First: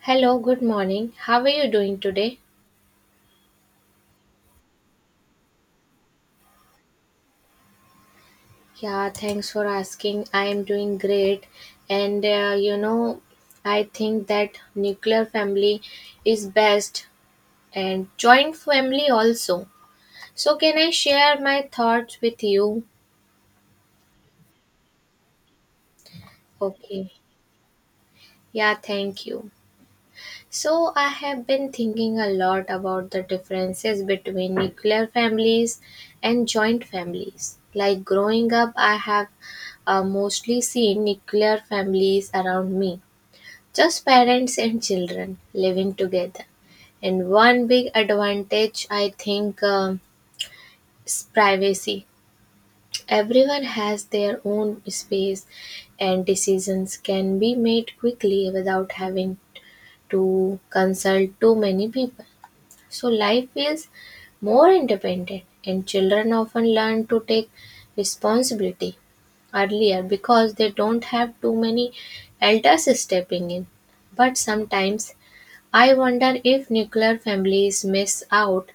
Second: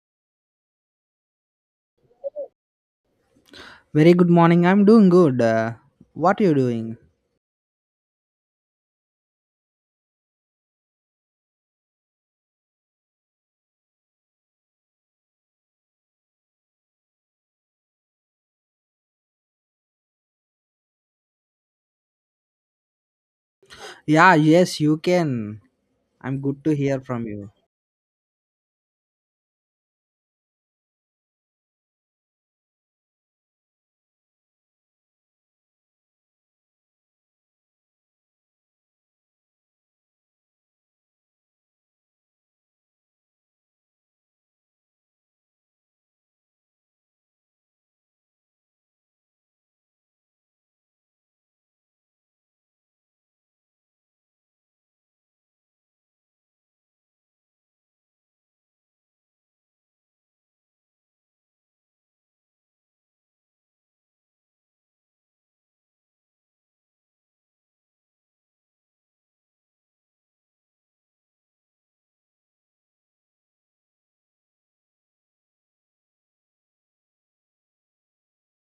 Hello, good morning. How are you doing today? Very good morning. I'm doing good. What are you doing? Yeah, thanks for asking. I am doing great. And I think that nuclear family is best and joint family also. So, can I share my thoughts with you? Yeah, yes, you can. I'm good to hear Okay. from you. Yeah, thank you. So, I have been thinking a lot about the differences between nuclear families and joint families. Like growing up, I have mostly seen nuclear families around me, just parents and children living together. And one big advantage, I think, is privacy. Everyone has their own space, and decisions can be made quickly without having to consult too many people. So life feels more independent, and children often learn to take responsibility earlier because they don't have too many elders stepping in. But sometimes I wonder if nuclear families miss out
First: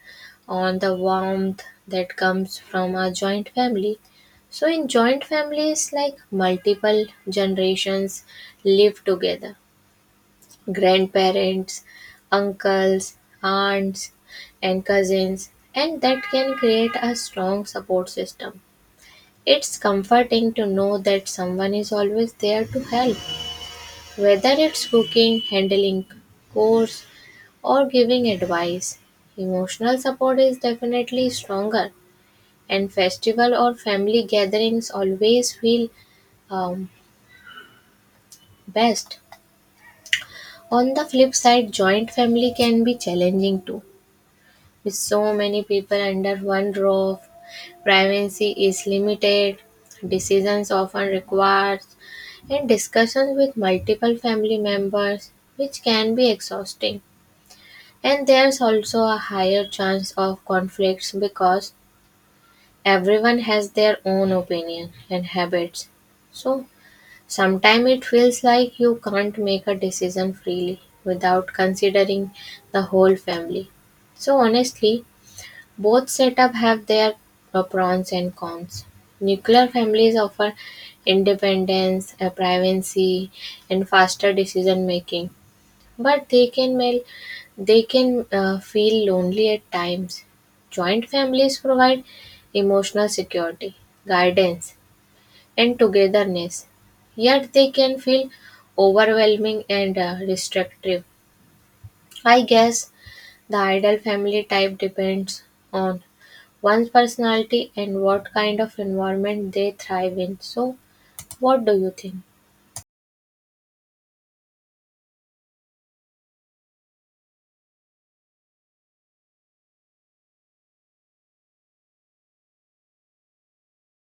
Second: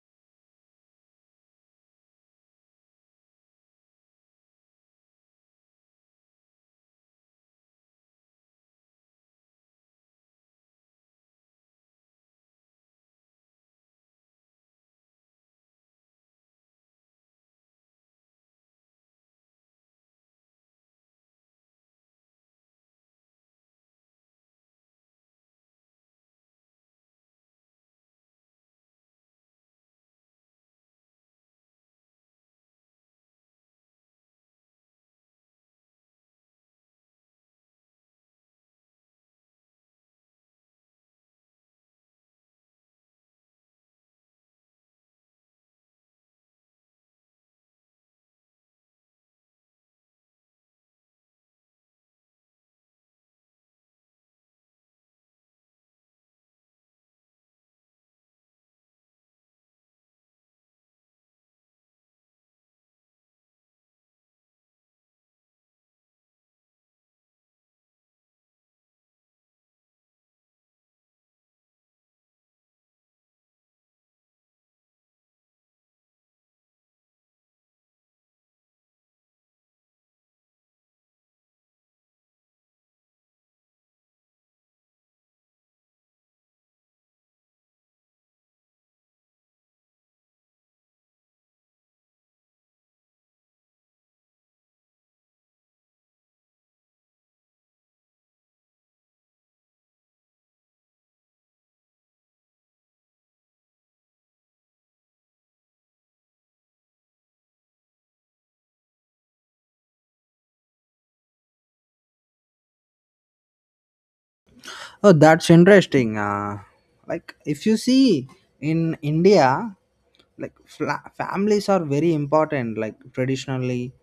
on the warmth that comes from a joint family. So, in joint families, like multiple generations live together grandparents, uncles, aunts, and cousins, and that can create a strong support system. It's comforting to know that someone is always there to help, whether it's cooking, handling chores, or giving advice. Emotional support is definitely stronger, and festival or family gatherings always feel um, best. On the flip side, joint family can be challenging too. With so many people under one roof, privacy is limited, decisions often required, and discussions with multiple family members, which can be exhausting. And there's also a higher chance of conflicts because everyone has their own opinion and habits. So sometimes it feels like you can't make a decision freely without considering the whole family. So honestly, both setups have their pros and cons. Nuclear families offer independence, privacy, and faster decision making, but they can feel lonely at times. Joint families provide emotional security, guidance, and togetherness, yet they can feel overwhelming and restrictive. I guess the ideal family type depends on one's personality and what kind of environment they thrive in. So, what do you think? Oh, that's interesting. Like, if you see in India, families are very important. Like traditionally,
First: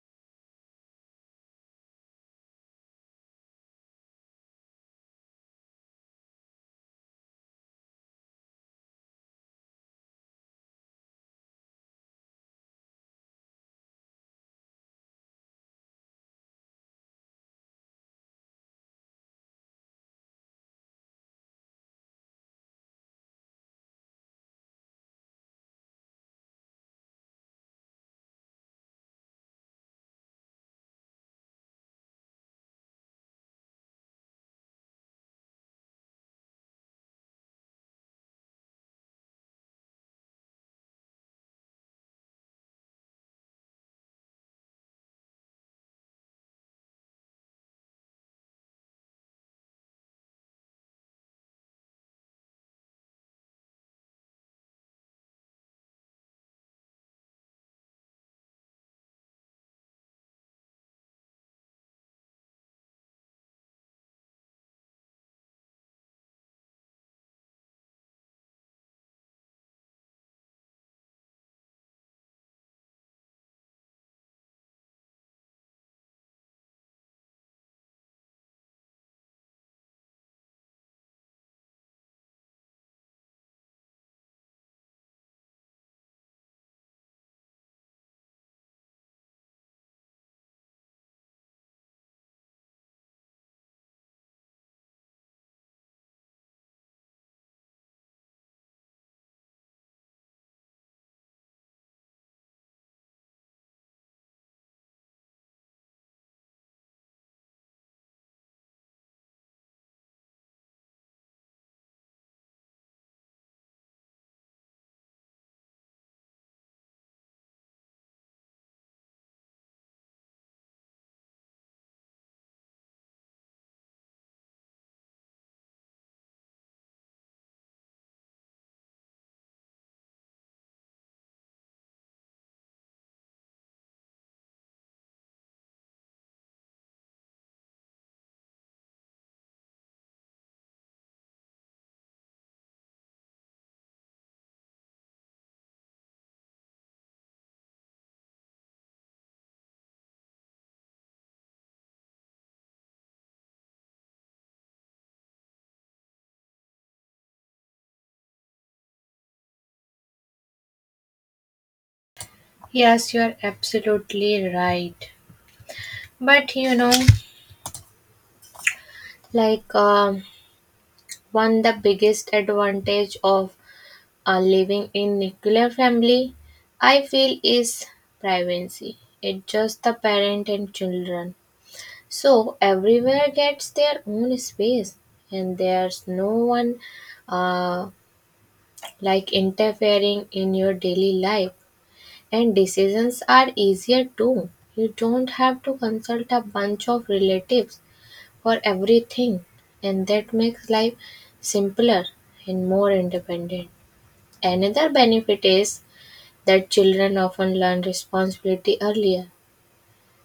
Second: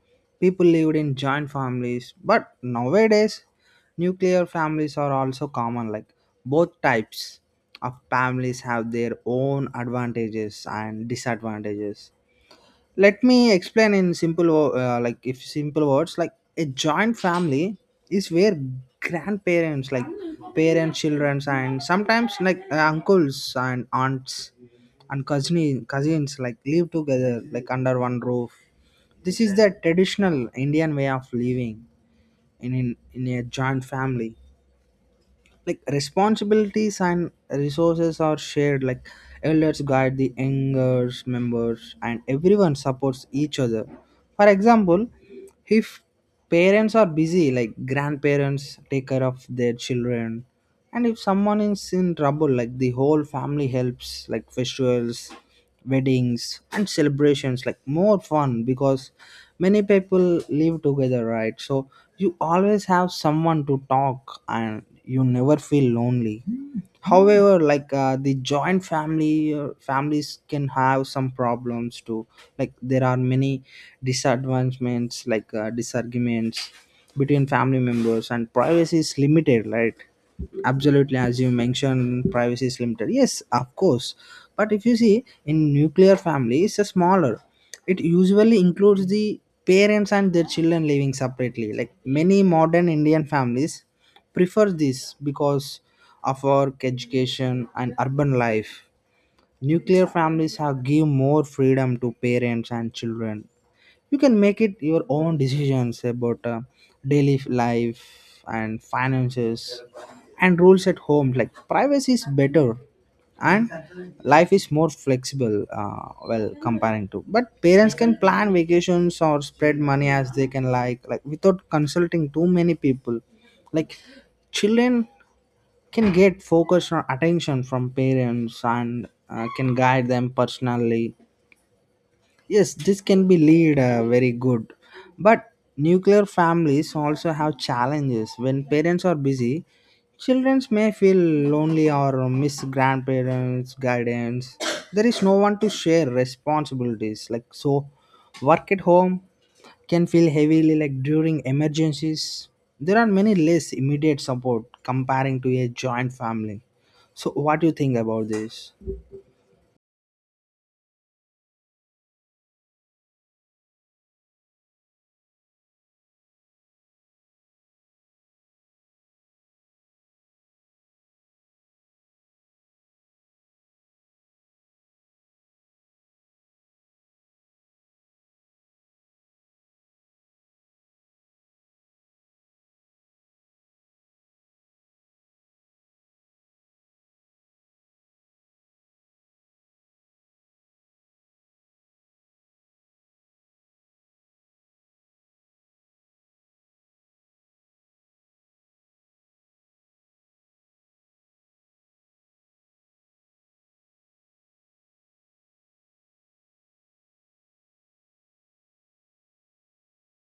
people lived in joint families, but nowadays, nuclear families are also common. Like both types of families have their own advantages and disadvantages. Let me explain in like if simple words, like a joint family is where grandparents, like parents, children, and sometimes like uncles and aunts and cousins, like live together like under one roof. This is the traditional Indian way of living. In a joint family, like responsibilities and resources are shared. Like elders guide the younger members and everyone supports each other. For example, if parents are busy, like grandparents take care of their children. And if someone is in trouble, like the whole family helps. Like festivals, weddings, and celebrations, like more fun because many people live together, right? So you always have someone to talk and you never feel lonely. However, like the joint family families can have some problems too. Like there are many disadvantagements, like disarguments between family members, and privacy is limited, right? Absolutely, as you mentioned, privacy is limited, yes, of course. But if you see, in nuclear families, it's smaller. It usually includes the parents and their children living separately. Like many modern Indian families prefer this because of work, education, and urban life. Nuclear families have give more freedom to parents and children. You can make it your own decisions about daily life and finances and rules at home. Like privacy is better, and life is more flexible, well, comparing to, but parents can plan vacations or spread money as they can, like without consulting too many people. Like children can get focus or attention from parents, and can guide them personally. Yes, this can be lead, very good. But nuclear families also have challenges. When parents are busy, children may feel lonely or miss grandparents' guidance. There is no one to share responsibilities. Like so, work at home can feel heavily, like during emergencies. There are many less immediate support comparing to a joint family. So, what do you think about this? Yes, you are absolutely right. But you know, like one the biggest advantage of living in nuclear family, I feel is privacy. It's just the parent and children. So everywhere gets their own space, and there's no one uh, like interfering in your daily life. And decisions are easier too. You don't have to consult a bunch of relatives for everything, and that makes life simpler and more independent. Another benefit is that children often learn responsibility earlier.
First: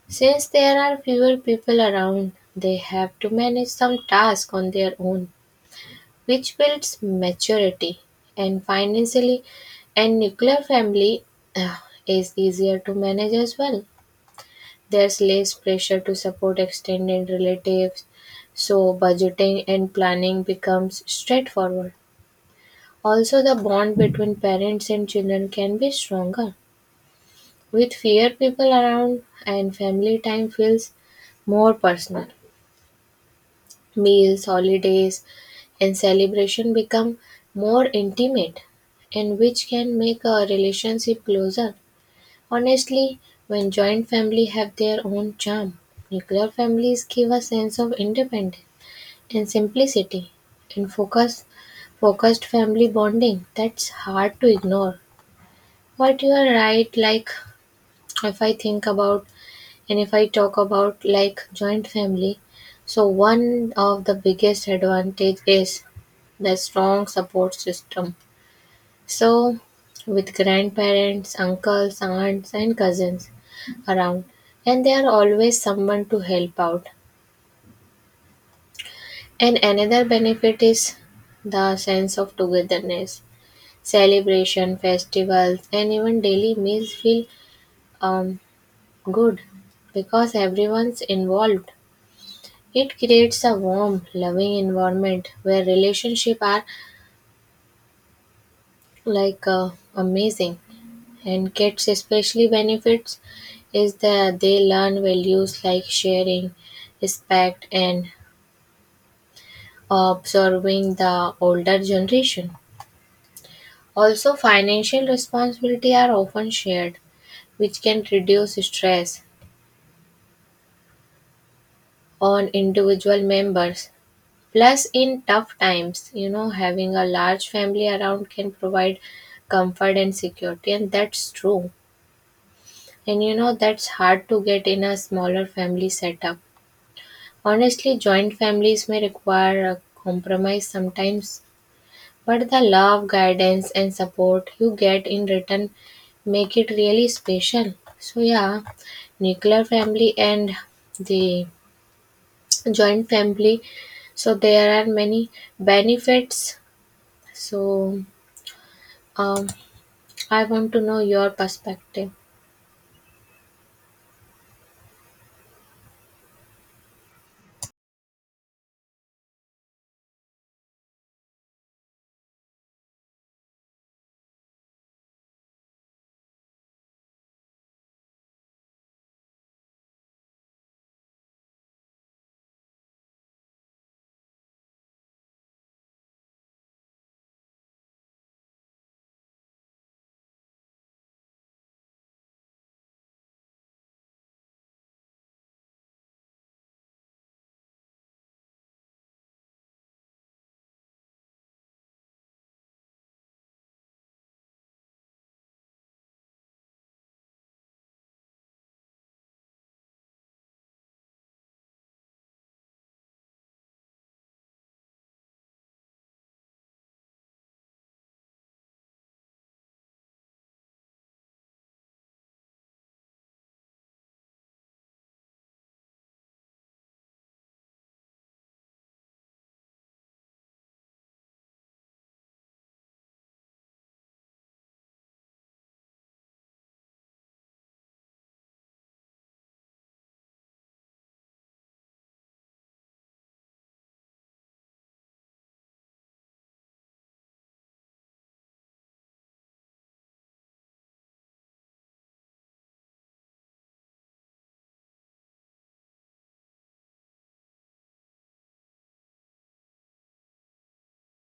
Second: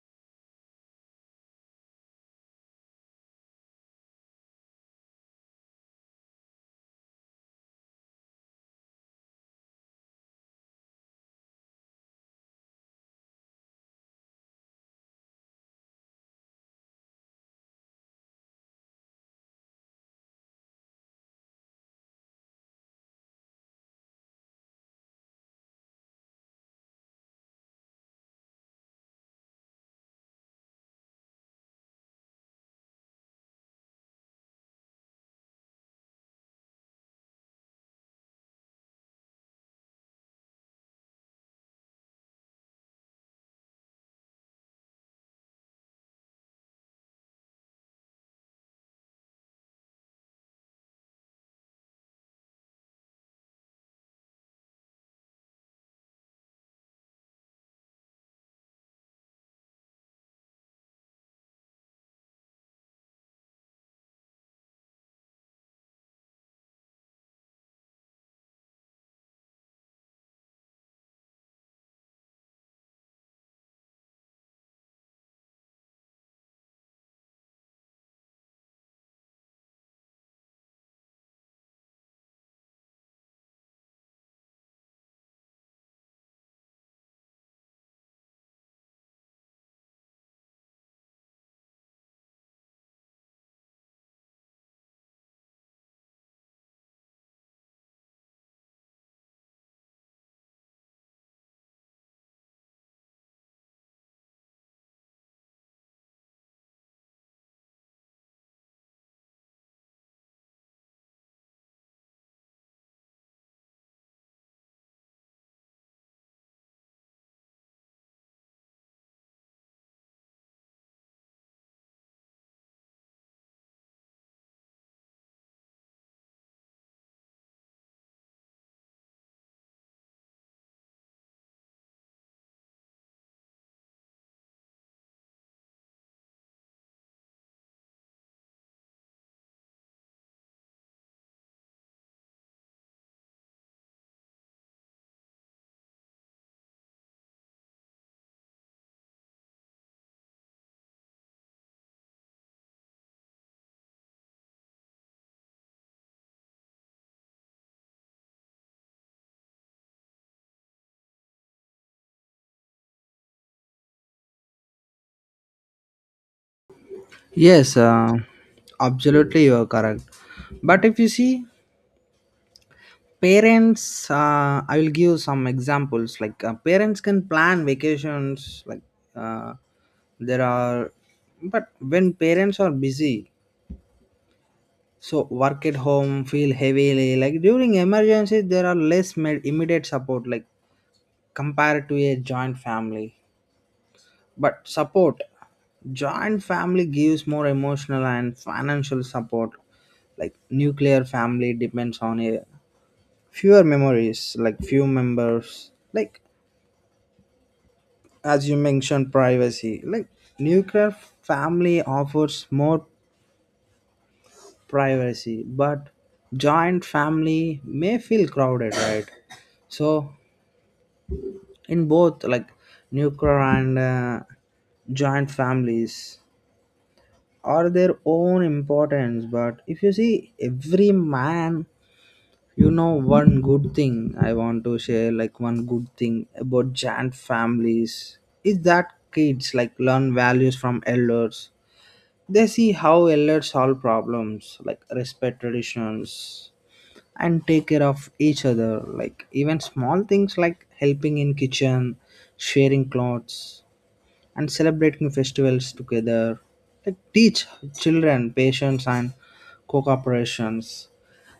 Since there are fewer people around, they have to manage some tasks on their own, which builds maturity. And financially, a nuclear family uh, is easier to manage as well. There's less pressure to support extended relatives, so budgeting and planning becomes straightforward. Also, the bond between parents and children can be stronger. With fewer people around and family time feels more personal. Meals, holidays, and celebration become more intimate, and which can make a relationship closer. Honestly, when joint family have their own charm, nuclear families give a sense of independence and simplicity and focus focused family bonding that's hard to ignore. But you are right, like if I think about and if I talk about like joint family, so one of the biggest advantage is the strong support system, so, with grandparents, uncles, aunts, and cousins around, and there are always someone to help out. And another benefit is the sense of togetherness. Celebration, festivals, and even daily meals feel um, good because everyone's involved. It creates a warm, loving environment where relationships are like amazing. And kids especially benefits is that they learn values like sharing, respect and observing the older generation. Also financial responsibility are often shared which can reduce stress on individual members. Plus in tough times, you know, having a large family around can provide comfort and security and that's true. And you know that's hard to get in a smaller family setup. Honestly, joint families may require a compromise sometimes, but the love, guidance, and support you get in return make it really special. So, yeah, nuclear family and the joint family. So, there are many benefits. So, um, I want to know your perspective. Yes, absolutely, you are correct. But if you see, parents, I will give some examples. Like parents can plan vacations. Like uh, there are, but when parents are busy, so work at home, feel heavily. Like during emergencies, there are immediate support. Like compared to a joint family. But support, joint family gives more emotional and financial support. Like nuclear family depends on a fewer memories, like few members. Like as you mentioned, privacy. Like nuclear family offers more privacy, but joint family may feel crowded, right? So in both, like nuclear and joint families are their own importance. But if you see every man, you know, one good thing I want to share, like one good thing about giant families is that kids like learn values from elders. They see how elders solve problems, like respect traditions and take care of each other. Like even small things like helping in kitchen, sharing clothes, and celebrating festivals together. Like teach children patience and co-cooperations.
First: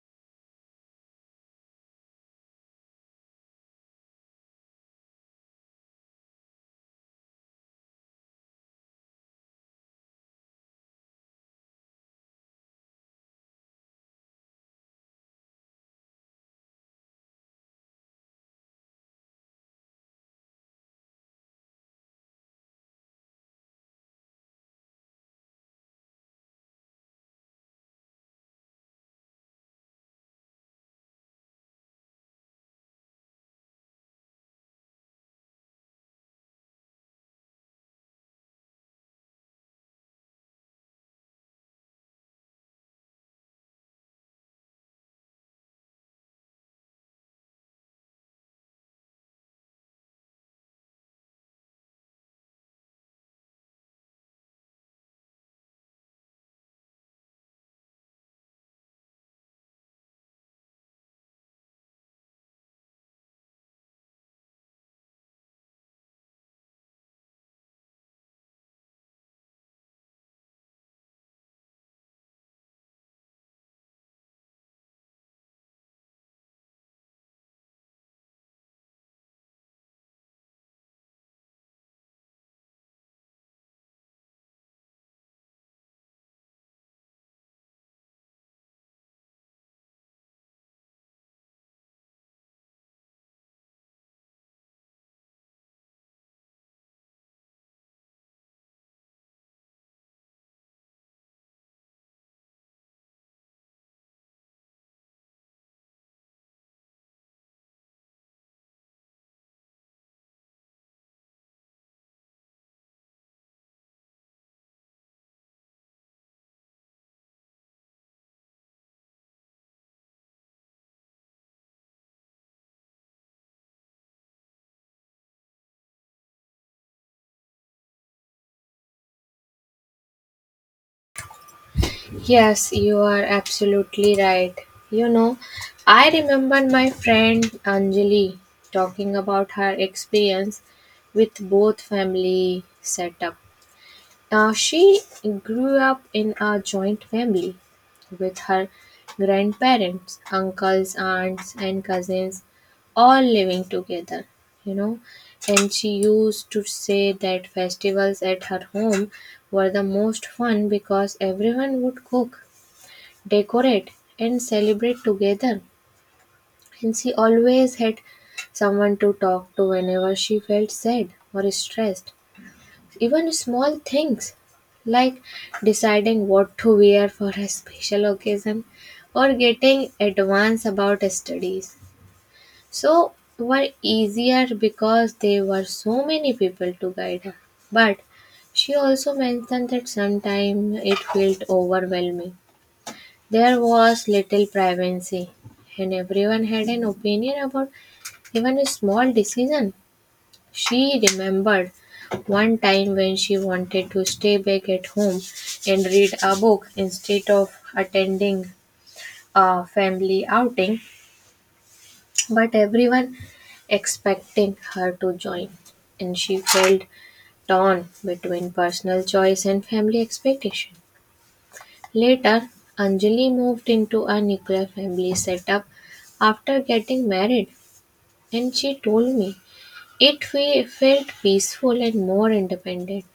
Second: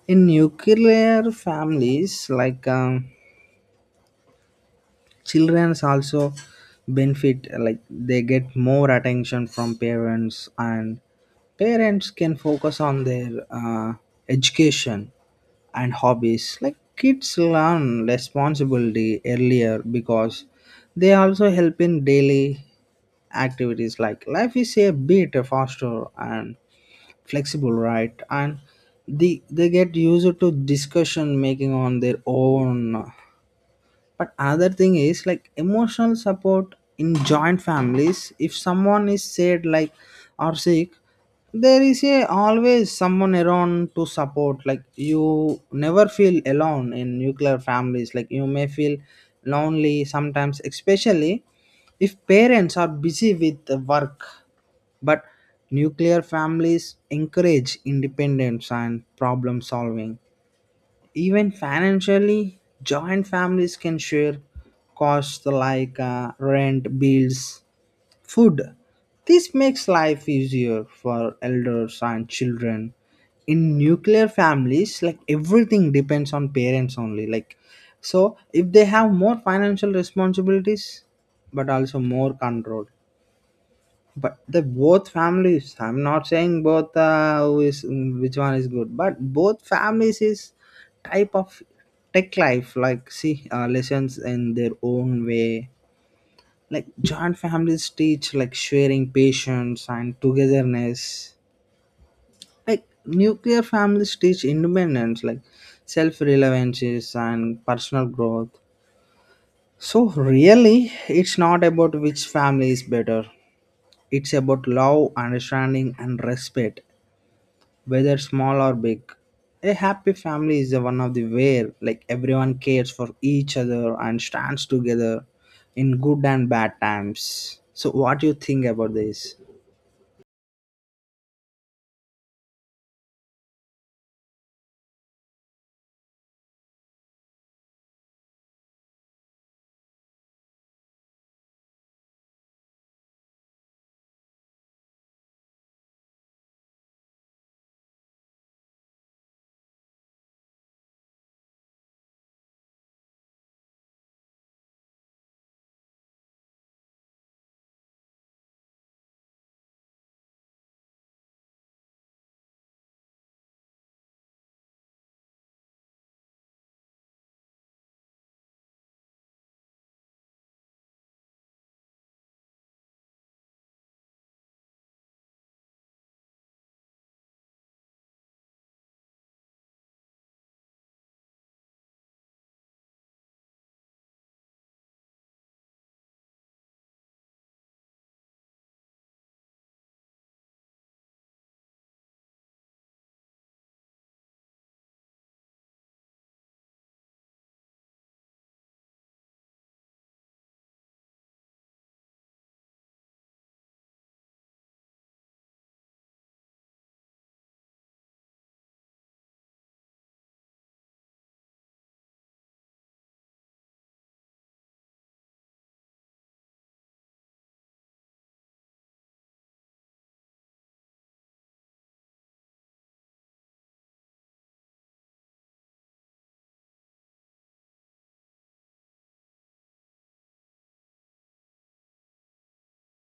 In nuclear families, like childrens also benefit. Like they get more attention from parents, and parents can focus on their education and hobbies. Like kids learn responsibility earlier because they also help in daily activities. Like life is a bit faster and flexible, right? And they get used to discussion making on their own. But another thing is like emotional support in joint families. If someone is sad, like, or sick, there is a always someone around to support. Like you never feel alone. In nuclear families, like you may feel lonely sometimes, especially if parents are busy with the work. But nuclear families encourage independence and problem solving. Even financially, joint families can share costs, like rent, bills, food. This makes life easier for elders and children. In nuclear families, like everything depends on parents only. Like, so if they have more financial responsibilities, but also more control. But the both families, I'm not saying both who is which one is good, but both families is type of tech life, like see lessons in their own way. Like joint families teach like sharing, patience, and togetherness. Like nuclear families teach independence, like self-reliances and personal growth. So really, it's not about which family is better. It's about love, understanding, and respect. Whether small or big, a happy family is the one of the where like everyone cares for each other and stands together in good and bad times. So what do you think about this? Yes, you are absolutely right. You know, I remember my friend Anjali talking about her experience with both family setup. She grew up in a joint family with her grandparents, uncles, aunts, and cousins all living together, you know. And she used to say that festivals at her home were the most fun because everyone would cook decorate, and celebrate together. And she always had someone to talk to whenever she felt sad or stressed. Even small things like deciding what to wear for a special occasion or getting advice about studies. So were easier because there were so many people to guide her. But she also mentioned that sometimes it felt overwhelming there was little privacy, and everyone had an opinion about even a small decision. She remembered one time when she wanted to stay back at home and read a book instead of attending a family outing, but everyone expecting her to join, and she felt torn between personal choice and family expectation. Later, Anjali moved into a nuclear family setup after getting married, and she told me felt peaceful and more independent.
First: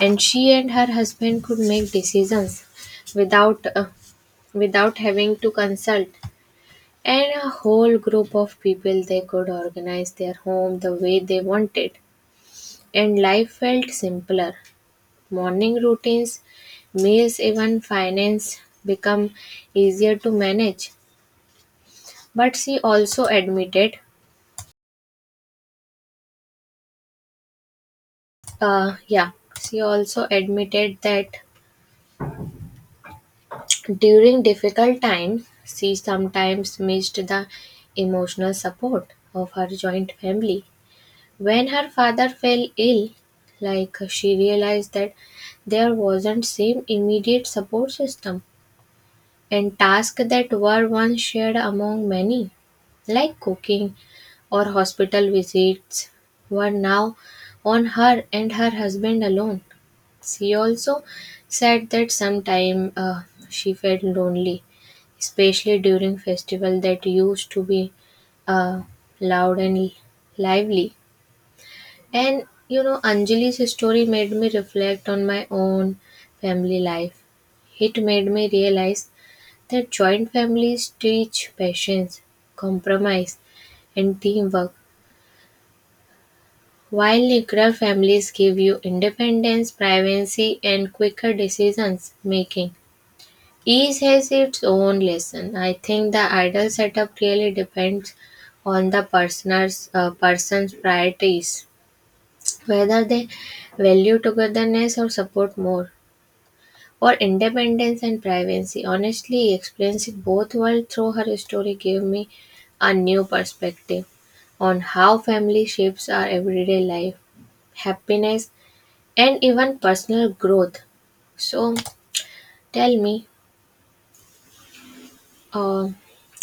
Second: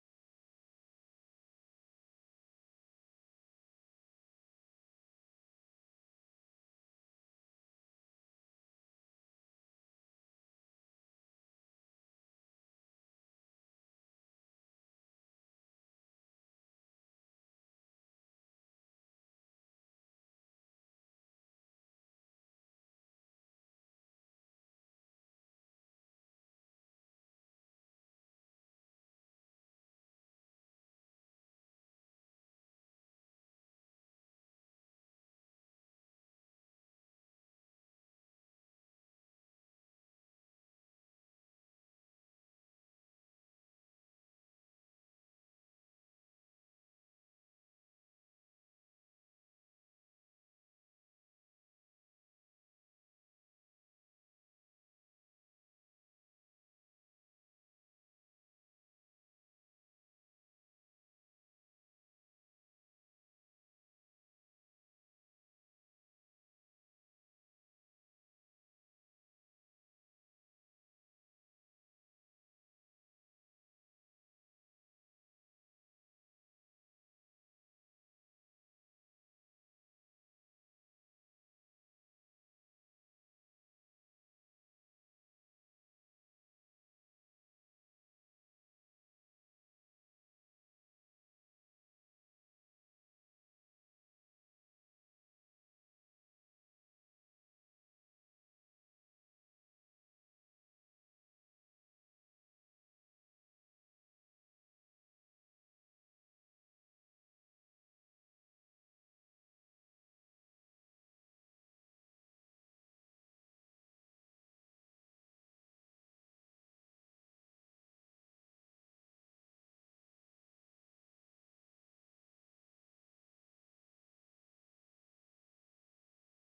And she and her husband could make decisions without without having to consult. And a whole group of people they could organize their home the way they wanted. And life felt simpler. Morning routines meals even finance become easier to manage. But she also admitted, uh, yeah, she also admitted that during difficult times, she sometimes missed the emotional support of her joint family. When her father fell ill, like she realized that there wasn't same immediate support system and tasks that were once shared among many, like cooking or hospital visits, were now on her and her husband alone. She also said that sometimes she felt lonely, especially during festival that used to be uh, loud and lively. And you know, Anjali's story made me reflect on my own family life. It made me realize their joint families teach patience, compromise, and teamwork, while nuclear families give you independence, privacy, and quicker decisions making. Each has its own lesson. I think the ideal setup really depends on the person's priorities, whether they value togetherness or support more. Or independence and privacy, honestly experiencing both worlds through her story gave me a new perspective on how family shapes our everyday life, happiness, and even personal growth. So tell me, uh,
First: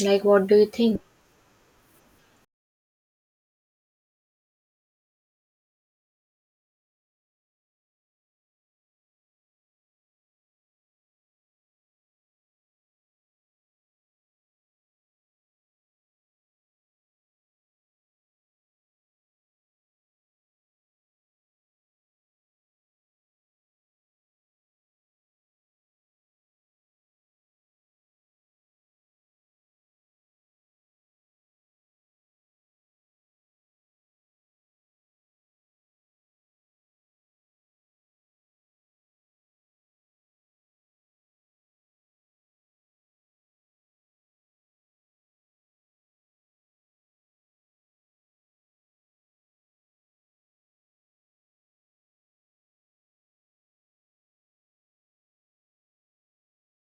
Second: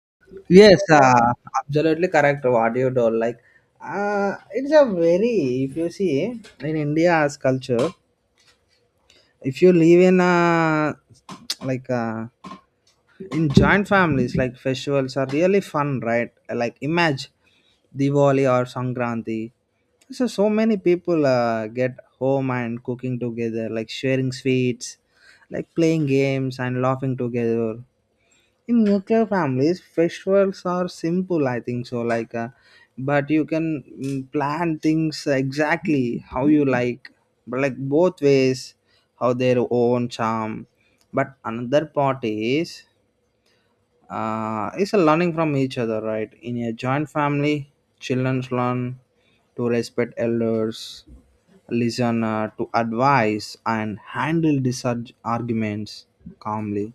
like, what do you Yes, think? Absolutely correct what you told. Like it's a very, if you see in India's culture, if you live in a like a, in joint families, like festivals are really fun, right? Like imagine Diwali or Sankranti. So many people get home and cooking together, like sharing sweets, like playing games and laughing together. In nuclear families, festivals are simple, I think so, like but you can plan things exactly how you like. But like both ways how their own charm. But another part is it's a learning from each other, right? In a joint family, children learn to respect elders, listen to advice, and handle arguments calmly.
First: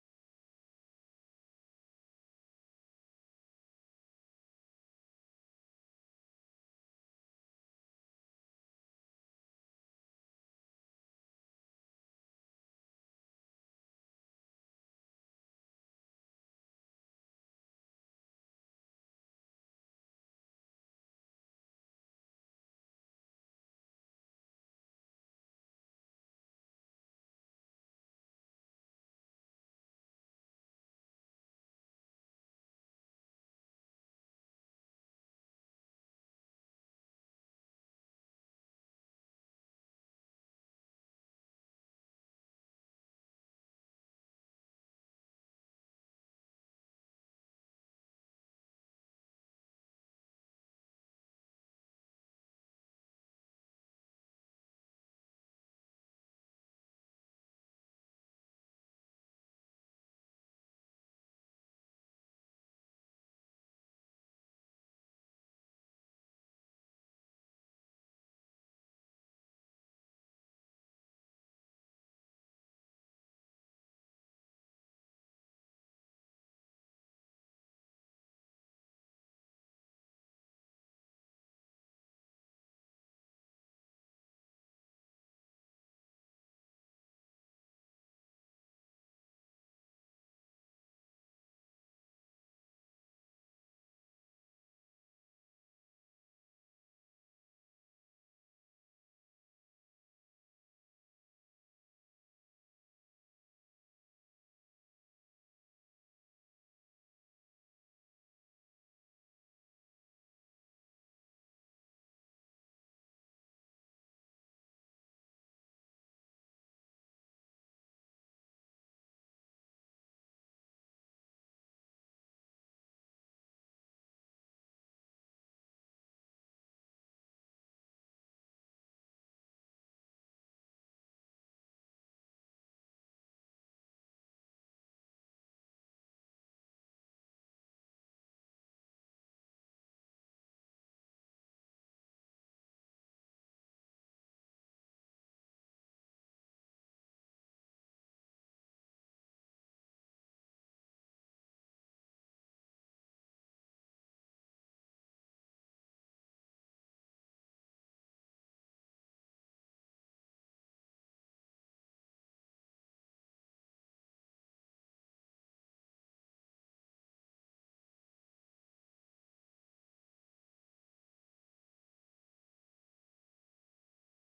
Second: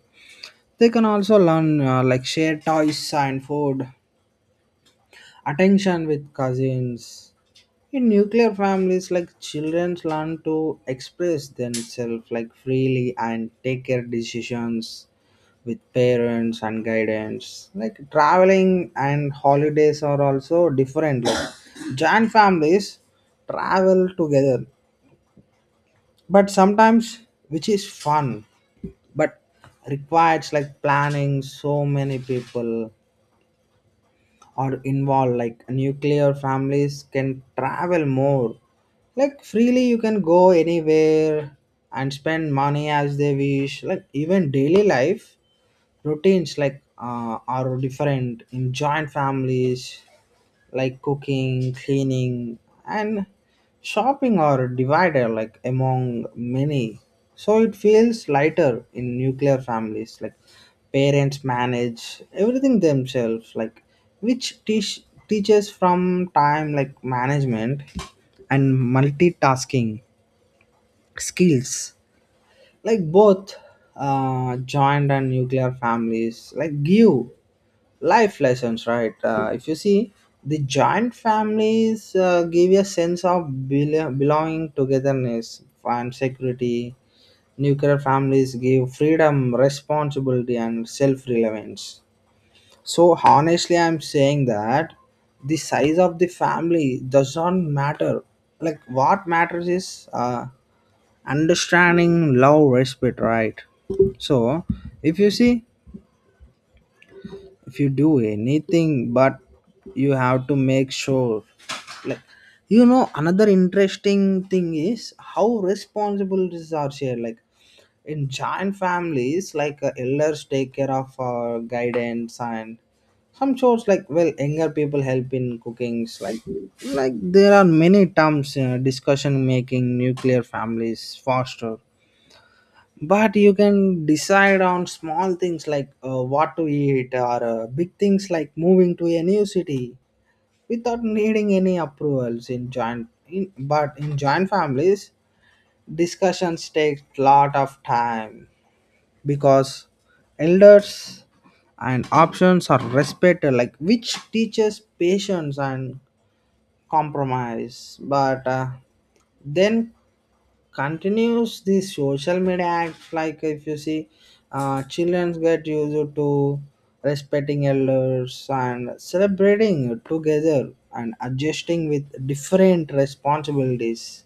They can also learn like share toys and food, attention with cousins. In nuclear families, like children learn to express themselves like freely and take care decisions with parents and guidance. Like traveling and holidays are also different. Like joint families travel together, but sometimes which is fun, but requires like planning, so many people are involved. Like nuclear families can travel more like freely. You can go anywhere and spend money as they wish. Like even daily life routines like are different. In joint families, like cooking, cleaning, and shopping are divided like among many. So it feels lighter. In nuclear families, like parents manage everything themselves, like which teaches from time like management and multitasking skills. Like both joint and nuclear families like give life lessons, right? If you see, the joint families give you a sense of belonging, togetherness, and security. Nuclear families give freedom, responsibility, and self-relevance. So honestly, I'm saying that the size of the family does not matter. Like what matters is understanding, love, respect, right? So if you see, if you do anything, but you have to make sure, like, you know, another interesting thing is how responsibilities are shared. Like in giant families, like elders take care of guidance and some chores, like, well, younger people help in cookings. Like there are many terms, discussion making. Nuclear families foster, but you can decide on small things, like what to eat, or big things like moving to a new city without needing any approvals. But in joint families, discussions take lot of time because elders and options are respected, like which teaches patience and compromise. But then continues the social media acts. Like if you see, children get used to respecting elders and celebrating together and adjusting with different responsibilities.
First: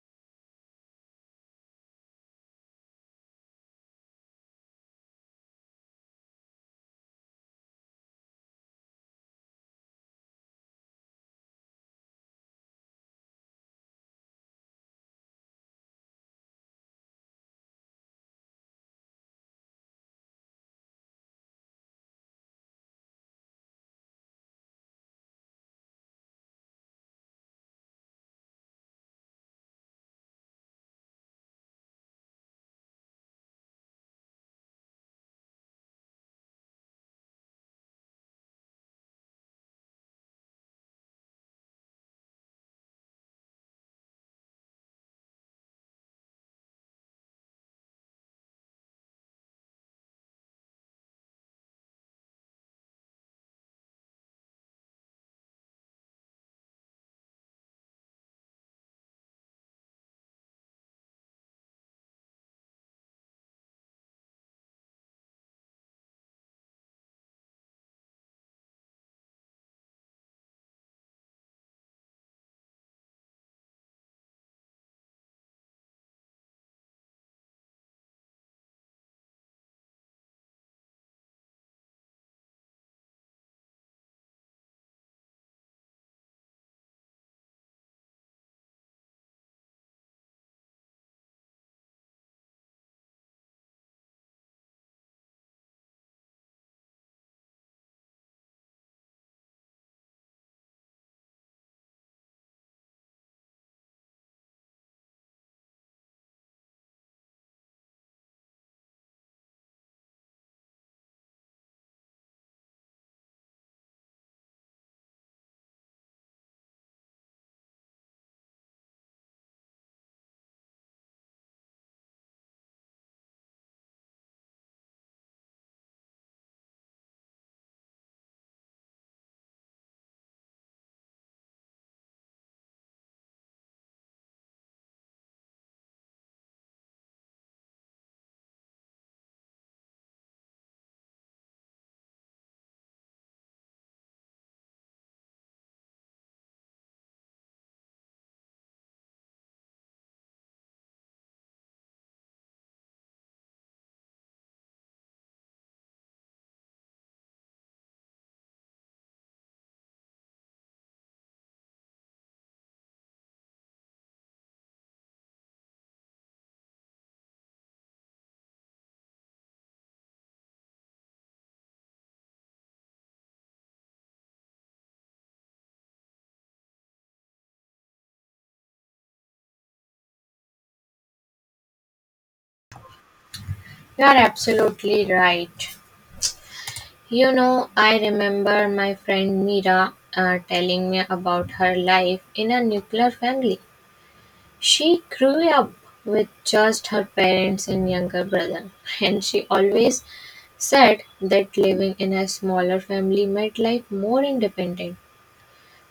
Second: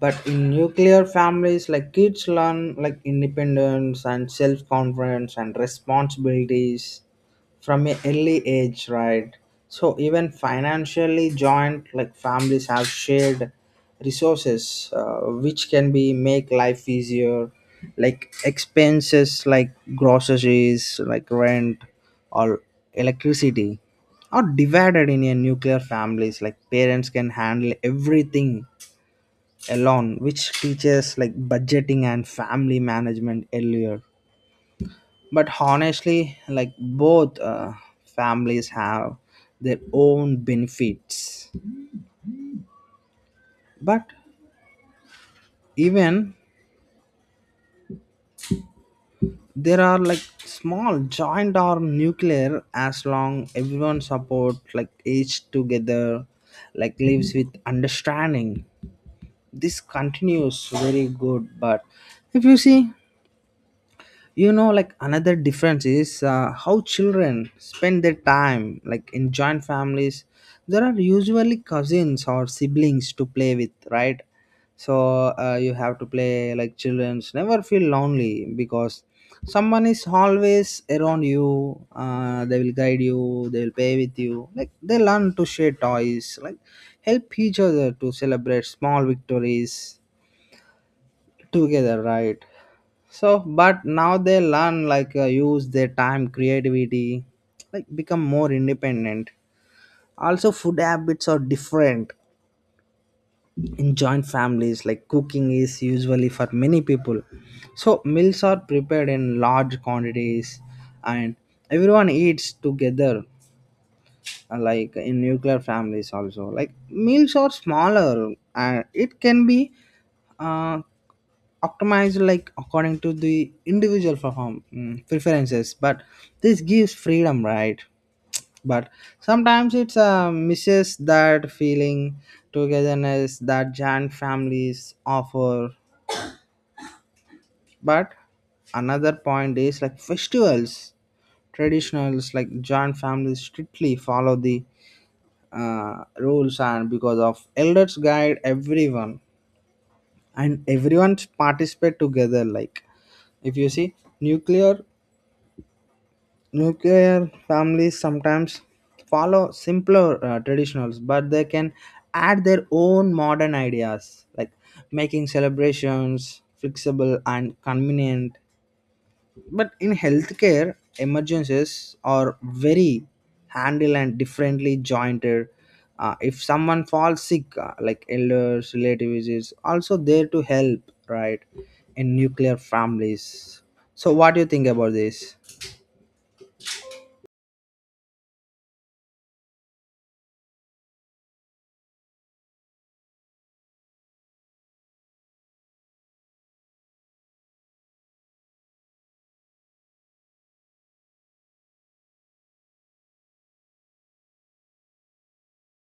But in nuclear families, like kids learn like independence and self-confidence and responsibilities from an early age, right? So even financially, joint like families have shared resources, which can be make life easier. Like expenses like groceries, like rent, or electricity are divided. In a nuclear families, like parents can handle everything alone, which teaches like budgeting and family management earlier. But honestly, like both families have their own benefits. But even there are like small, joint or nuclear, as long everyone support like each together, like lives with understanding, this continues very good. But if you see, you know, like another difference is how children spend their time. Like in joint families, there are usually cousins or siblings to play with, right? So you have to play. Like children's never feel lonely because someone is always around you. They will guide you, they will play with you, like they learn to share toys, like help each other, to celebrate small victories together, right? So but now they learn like use their time creativity, like become more independent. Also, food habits are different. In joint families, like cooking is usually for many people, so meals are prepared in large quantities, and everyone eats together. Like in nuclear families also, like meals are smaller, and it can be uh, optimized like according to the individual preferences. But this gives freedom, right? But sometimes it's misses that feeling togetherness that giant families offer. But another point is like festivals, traditionals. Like giant families strictly follow the rules, and because of elders guide everyone, and everyone participate together. Like if you see, nuclear nuclear families sometimes follow simpler traditionals, but they can add their own modern ideas like making celebrations flexible and convenient. But in healthcare, emergencies are very handled and differently jointed. If someone falls sick, like elders, relatives, is also there to help, right? In nuclear families. You So, are what do you think about absolutely this? right. You know, I remember my friend Mira telling me about her life in a nuclear family. She grew up with just her parents and younger brother, and she always said that living in a smaller family made life more independent.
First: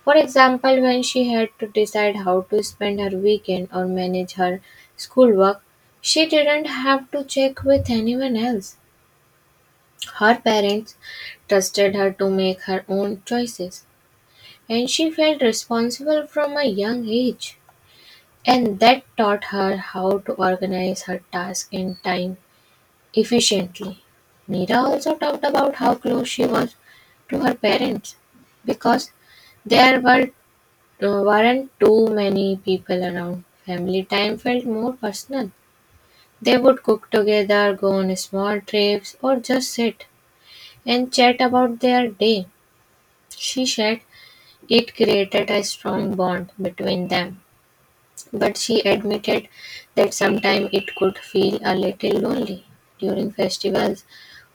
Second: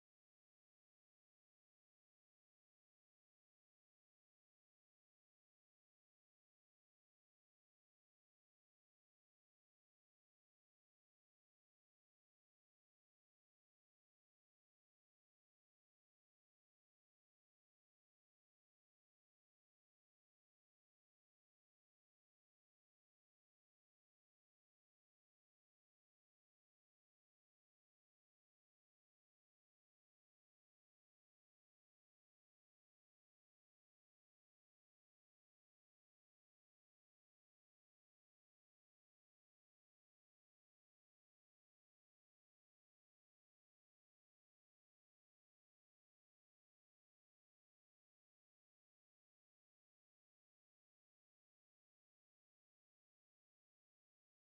For example, when she had to decide how to spend her weekend or manage her schoolwork, she didn't have to check with anyone else. Her parents trusted her to make her own choices, and she felt responsible from a young age. And that taught her how to organize her tasks and time efficiently. Mira also talked about how close she was to her parents because there were, weren't too many people around. Family time felt more personal. They would cook together, go on small trips, or just sit and chat about their day. She said it created a strong bond between them. But she admitted that sometimes it could feel a little lonely during festivals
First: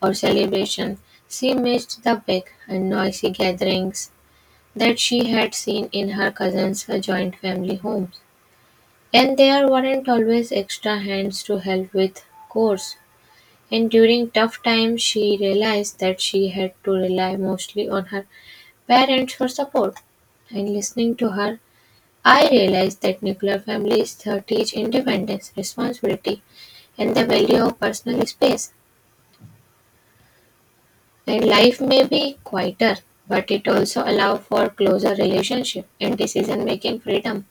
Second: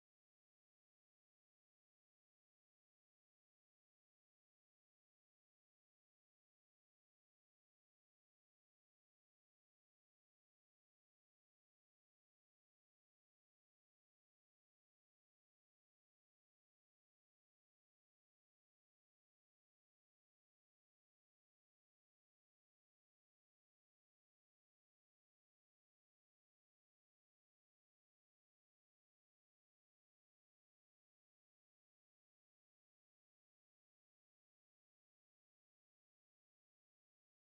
or celebrations. She missed the big and noisy gatherings that she had seen in her cousins' joint family homes. And there weren't always extra hands to help with chores. And during tough times, she realized that she had to rely mostly on her parents for support and listening to her I realized that nuclear families teach independence, responsibility, and the value of personal space. And life may be quieter, but it also allows for closer relationship and decision-making freedom.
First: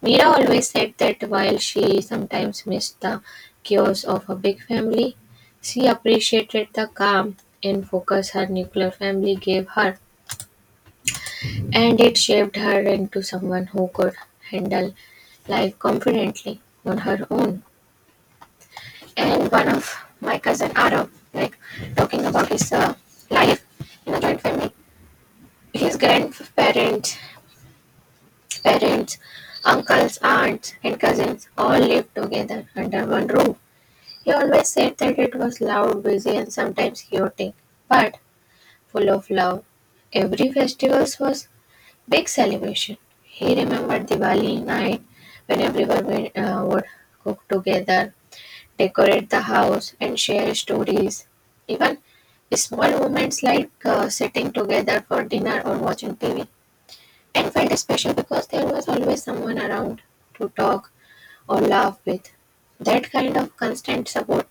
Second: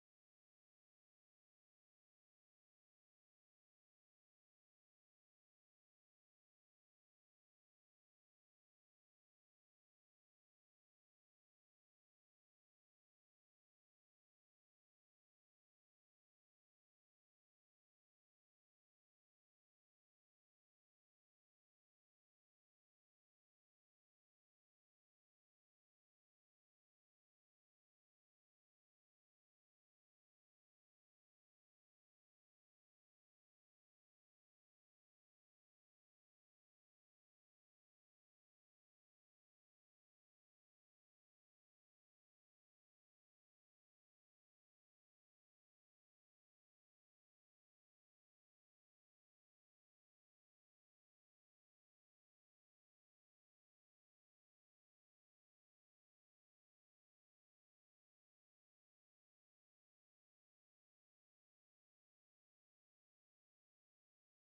Mira always said that while she sometimes missed the chaos of a big family, she appreciated the calm and focus her nuclear family gave her, and it shaped her into someone who could handle life confidently on her own. And one of my cousin Arav, like talking about his life in a joint family. His grandparents, parents, uncles, aunts, and cousins all lived together under one roof. He always said that it was loud, busy, and sometimes chaotic, but full of love. Every festival was big celebration. He remembered Diwali night when everyone would cook together decorate the house and share stories. Even small moments like sitting together for dinner or watching TV. And felt special because there was always someone around to talk or laugh with. That kind of constant support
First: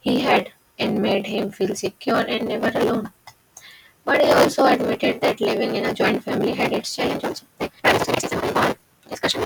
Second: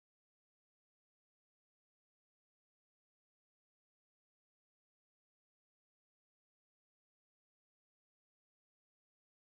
he had and made him feel secure and never alone. But he also admitted that living in a joint family had its challenges. Also, like, privacy, sexism, and all discussion